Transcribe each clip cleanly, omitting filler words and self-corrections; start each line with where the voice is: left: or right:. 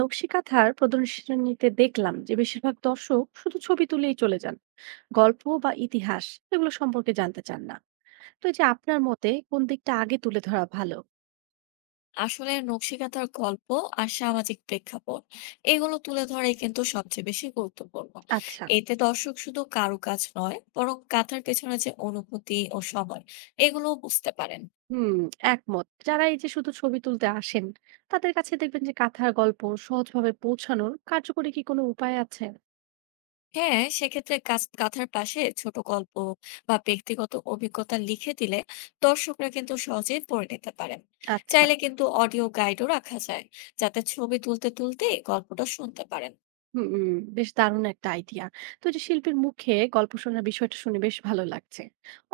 right: নকশিকাঁথার প্রদর্শনীতে দেখলাম যে বেশিরভাগ দর্শক শুধু ছবি তুলেই চলে যান, গল্প বা ইতিহাস এগুলো সম্পর্কে জানতে চান না। তো এই যে আপনার মতে কোন দিকটা আগে তুলে ধরা ভালো?
left: আসলে নকশিকাঁথার গল্প আর সামাজিক প্রেক্ষাপট এগুলো তুলে ধরাই কিন্তু সবচেয়ে বেশি গুরুত্বপূর্ণ।
right: আচ্ছা।
left: এতে দর্শক শুধু কারুকাজ নয় বরং কাঁথার পেছনে যে অনুভূতি ও সময়, এগুলোও বুঝতে পারেন।
right: হুম, একমত। যারা এই যে শুধু ছবি তুলতে আসেন, তাদের কাছে দেখবেন যে কাঁথার গল্প সহজভাবে পৌঁছানোর কার্যকরী কি কোনো উপায় আছে?
left: হ্যাঁ, সেক্ষেত্রে কাঁথার পাশে ছোট গল্প বা ব্যক্তিগত অভিজ্ঞতা লিখে দিলে দর্শকরা কিন্তু সহজেই পড়ে নিতে পারেন।
right: আচ্ছা।
left: চাইলে কিন্তু অডিও গাইডও রাখা যায়, যাতে ছবি তুলতে তুলতে গল্পটা শুনতে পারেন।
right: হুম, হুম, বেশ দারুণ একটা আইডিয়া। তো এই যে শিল্পীর মুখে গল্প শোনার বিষয়টা শুনে বেশ ভালো লাগছে।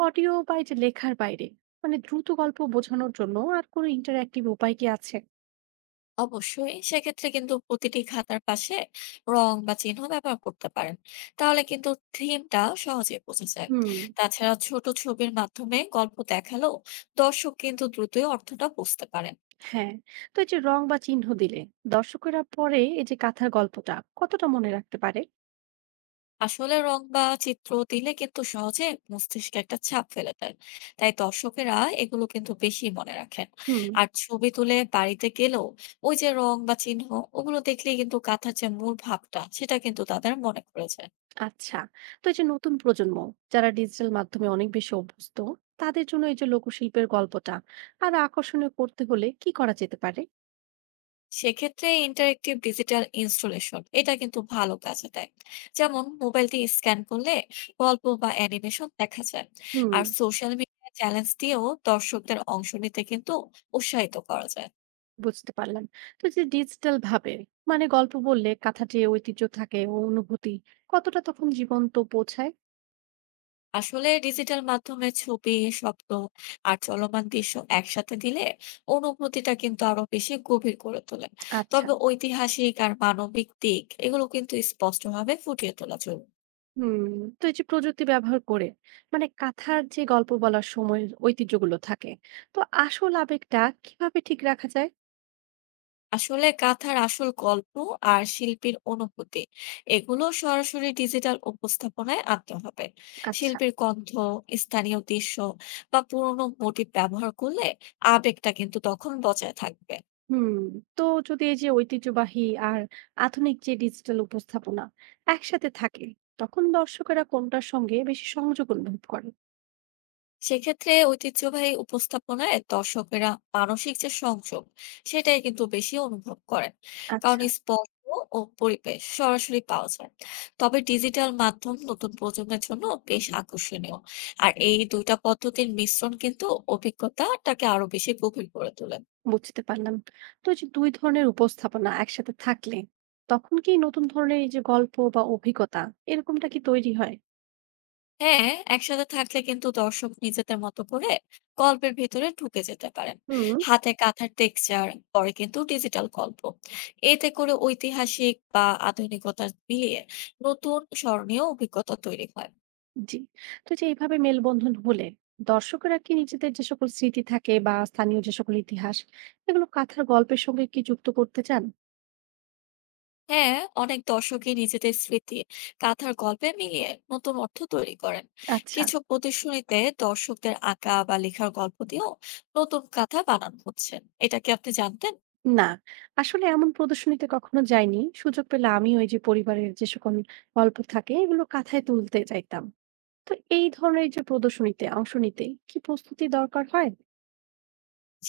right: অডিও বা এই যে লেখার বাইরে মানে দ্রুত গল্প বোঝানোর জন্য আর কোনো ইন্টারঅ্যাক্টিভ উপায় কি আছে?
left: অবশ্যই, সেক্ষেত্রে কিন্তু প্রতিটি খাতার পাশে রং বা চিহ্ন ব্যবহার করতে পারেন, তাহলে কিন্তু থিমটা সহজে বোঝা যায়।
right: হুম,
left: তাছাড়া ছোট ছবির মাধ্যমে গল্প দেখালো দর্শক কিন্তু দ্রুতই অর্থটা বুঝতে পারেন।
right: হ্যাঁ। তো এই যে রং বা চিহ্ন দিলে দর্শকেরা পরে এই যে কাথার গল্পটা কতটা মনে রাখতে পারে?
left: আসলে রং বা চিত্র দিলে কিন্তু সহজে মস্তিষ্কে একটা ছাপ ফেলে দেয়, তাই দর্শকেরা এগুলো কিন্তু বেশি মনে রাখেন।
right: হুম,
left: আর ছবি তুলে বাড়িতে গেলেও ওই যে রং বা চিহ্ন, ওগুলো দেখলেই কিন্তু কাঁথার যে মূল ভাবটা সেটা কিন্তু তাদের মনে পড়ে যায়।
right: আচ্ছা। তো এই যে নতুন প্রজন্ম যারা ডিজিটাল মাধ্যমে অনেক বেশি অভ্যস্ত, তাদের জন্য এই যে লোকশিল্পের গল্পটা আর আকর্ষণীয় করতে হলে কি করা যেতে পারে?
left: সেক্ষেত্রে ইন্টারেক্টিভ ডিজিটাল ইনস্টলেশন এটা কিন্তু ভালো কাজে দেয়। যেমন মোবাইল দিয়ে স্ক্যান করলে গল্প বা অ্যানিমেশন দেখা যায়।
right: হুম।
left: আর সোশ্যাল মিডিয়া চ্যালেঞ্জ দিয়েও দর্শকদের অংশ নিতে কিন্তু উৎসাহিত করা যায়।
right: বুঝতে পারলাম। তো এই যে ডিজিটাল ভাবে মানে গল্প বললে কথাটি ঐতিহ্য থাকে ও অনুভূতি কতটা তখন জীবন্ত বোঝায়?
left: আসলে ডিজিটাল মাধ্যমে ছবি, শব্দ, আর চলমান দৃশ্য একসাথে দিলে অনুভূতিটা কিন্তু আরো বেশি গভীর করে তোলে।
right: আচ্ছা।
left: তবে ঐতিহাসিক আর মানবিক দিক এগুলো কিন্তু স্পষ্টভাবে ফুটিয়ে তোলা জরুরি।
right: হুম। তো এই যে প্রযুক্তি ব্যবহার করে মানে কাথার যে গল্প বলার সময়ের ঐতিহ্যগুলো থাকে, তো আসল আবেগটা কিভাবে ঠিক রাখা যায়?
left: আসলে গাথার আসল গল্প আর শিল্পীর অনুভূতি এগুলো সরাসরি ডিজিটাল উপস্থাপনায় আনতে হবে।
right: আচ্ছা।
left: শিল্পীর কণ্ঠ, স্থানীয় দৃশ্য, বা পুরনো মোটিভ ব্যবহার করলে আবেগটা কিন্তু তখন বজায় থাকবে।
right: হুম। তো যদি এই যে ঐতিহ্যবাহী আর আধুনিক যে ডিজিটাল উপস্থাপনা একসাথে থাকে, তখন দর্শকেরা কোনটার সঙ্গে বেশি সংযোগ অনুভব করে?
left: সেক্ষেত্রে ঐতিহ্যবাহী উপস্থাপনায় দর্শকেরা মানসিক যে সংযোগ সেটাই কিন্তু বেশি অনুভব করেন। কারণ
right: আচ্ছা।
left: স্পর্শ ও পরিবেশ সরাসরি পাওয়া যায়। তবে ডিজিটাল মাধ্যম নতুন প্রজন্মের জন্য বেশ আকর্ষণীয়, আর এই দুইটা পদ্ধতির মিশ্রণ কিন্তু অভিজ্ঞতাটাকে আরো বেশি গভীর করে তোলে।
right: বুঝতে পারলাম। তো এই যে ২ ধরনের উপস্থাপনা একসাথে থাকলে তখন কি নতুন ধরনের এই যে গল্প বা অভিজ্ঞতা এরকমটা কি তৈরি হয়?
left: হ্যাঁ, একসাথে থাকলে কিন্তু দর্শক নিজেদের মতো করে গল্পের ভিতরে ঢুকে যেতে পারেন।
right: হুম।
left: হাতে কাঁথার টেক্সচার, পরে কিন্তু ডিজিটাল গল্প, এতে করে ঐতিহাসিক বা আধুনিকতা মিলিয়ে নতুন স্মরণীয় অভিজ্ঞতা তৈরি হয়।
right: জি। তো এই যে এইভাবে মেলবন্ধন হলে দর্শকেরা কি নিজেদের যে সকল স্মৃতি থাকে বা স্থানীয় যে সকল ইতিহাস এগুলো কাথার গল্পের সঙ্গে কি যুক্ত করতে চান?
left: হ্যাঁ, অনেক দর্শকই নিজেদের স্মৃতি কাঁথার গল্পে মিলিয়ে নতুন অর্থ তৈরি করেন।
right: আচ্ছা।
left: কিছু প্রদর্শনীতে দর্শকদের আঁকা বা লেখার গল্প দিয়েও নতুন কাঁথা বানানো হচ্ছে। এটা কি আপনি জানতেন?
right: না, আসলে এমন প্রদর্শনীতে কখনো যাইনি। সুযোগ পেলে আমিও এই যে পরিবারের যে সকল গল্প থাকে এগুলো কাথায় তুলতে চাইতাম। তো এই ধরনের যে প্রদর্শনীতে অংশ নিতে কি প্রস্তুতি দরকার হয়?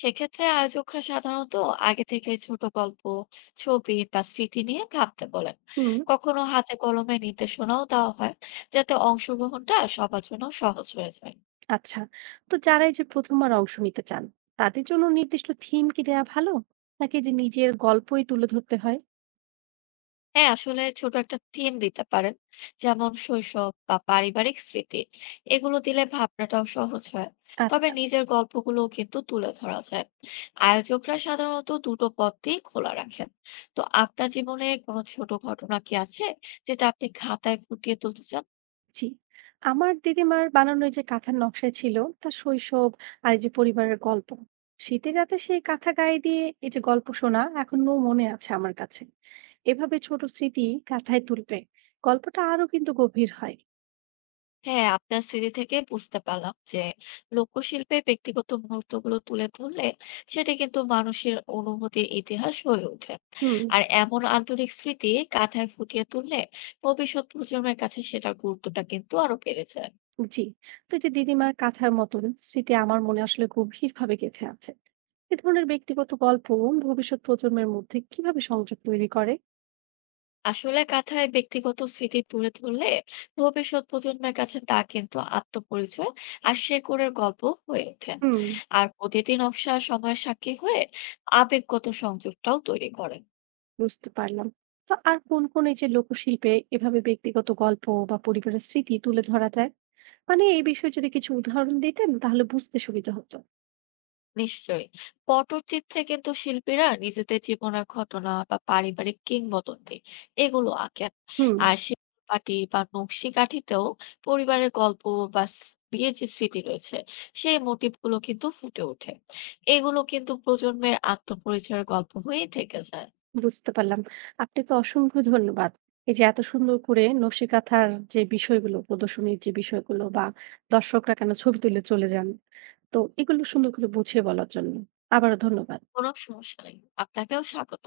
left: সেক্ষেত্রে আয়োজকরা সাধারণত আগে থেকে ছোট গল্প, ছবি বা স্মৃতি নিয়ে ভাবতে বলেন।
right: হুম।
left: কখনো হাতে কলমে নির্দেশনাও দেওয়া হয়, যাতে অংশগ্রহণটা সবার জন্য সহজ হয়ে যায়।
right: আচ্ছা। তো যারা এই যে প্রথমবার অংশ নিতে চান তাদের জন্য নির্দিষ্ট থিম কি দেয়া ভালো, নাকি যে নিজের গল্পই তুলে ধরতে হয়?
left: হ্যাঁ, আসলে ছোট একটা থিম দিতে পারেন, যেমন শৈশব বা পারিবারিক স্মৃতি, এগুলো দিলে ভাবনাটাও সহজ হয়। তবে
right: আচ্ছা।
left: নিজের গল্পগুলো কিন্তু তুলে ধরা যায়, আয়োজকরা সাধারণত দুটো পথই খোলা রাখেন। তো আপনার জীবনে কোনো ছোট ঘটনা কি আছে, যেটা আপনি খাতায় ফুটিয়ে তুলতে চান?
right: জি। আমার দিদিমার বানানো এই যে কাঁথার নকশা ছিল তার শৈশব আর এই যে পরিবারের গল্প। শীতের রাতে সেই কাঁথা গায়ে দিয়ে এই যে গল্প শোনা এখনো মনে আছে আমার কাছে। এভাবে ছোট স্মৃতি কাঁথায় তুলবে গল্পটা আরো কিন্তু গভীর হয়।
left: হ্যাঁ, আপনার স্মৃতি থেকে বুঝতে পারলাম যে লোকশিল্পে ব্যক্তিগত মুহূর্তগুলো তুলে ধরলে সেটা কিন্তু মানুষের অনুভূতির ইতিহাস হয়ে ওঠে।
right: হুম।
left: আর এমন আন্তরিক স্মৃতি কাঁথায় ফুটিয়ে তুললে ভবিষ্যৎ প্রজন্মের কাছে সেটার গুরুত্বটা কিন্তু আরো বেড়ে যায়।
right: জি। তো এই যে দিদিমার কাঁথার মতন স্মৃতি আমার মনে আসলে গভীরভাবে গেঁথে আছে। এ ধরনের ব্যক্তিগত গল্প ভবিষ্যৎ প্রজন্মের মধ্যে কিভাবে সংযোগ তৈরি করে?
left: আসলে কাঁথায় ব্যক্তিগত স্মৃতি তুলে ধরলে ভবিষ্যৎ প্রজন্মের কাছে তা কিন্তু আত্মপরিচয় আর শেকড়ের গল্প হয়ে ওঠে।
right: হুম।
left: আর প্রতিদিন নকশা সময়ের সাক্ষী হয়ে আবেগগত সংযোগটাও তৈরি করে।
right: বুঝতে পারলাম। তো আর কোন কোন এই যে লোকশিল্পে এভাবে ব্যক্তিগত গল্প বা পরিবারের স্মৃতি তুলে ধরা যায়, মানে এই বিষয়ে যদি কিছু উদাহরণ দিতেন তাহলে বুঝতে সুবিধা হতো।
left: নিশ্চয়ই, পটচিত্রে কিন্তু শিল্পীরা নিজেদের জীবনের ঘটনা বা পারিবারিক কিংবদন্তি এগুলো আঁকেন।
right: হুম।
left: আর শিল্পপাটি বা নকশি কাঠিতেও পরিবারের গল্প বা বিয়ের যে স্মৃতি রয়েছে সেই মোটিভ গুলো কিন্তু ফুটে ওঠে। এগুলো কিন্তু প্রজন্মের আত্মপরিচয়ের গল্প হয়েই থেকে যায়।
right: বুঝতে পারলাম। আপনাকে অসংখ্য ধন্যবাদ এই যে এত সুন্দর করে নকশি কাঁথার যে বিষয়গুলো, প্রদর্শনীর যে বিষয়গুলো বা দর্শকরা কেন ছবি তুলে চলে যান, তো এগুলো সুন্দর করে বুঝিয়ে বলার জন্য। আবারও ধন্যবাদ।
left: কোনো সমস্যা নেই, আপনাকেও স্বাগত।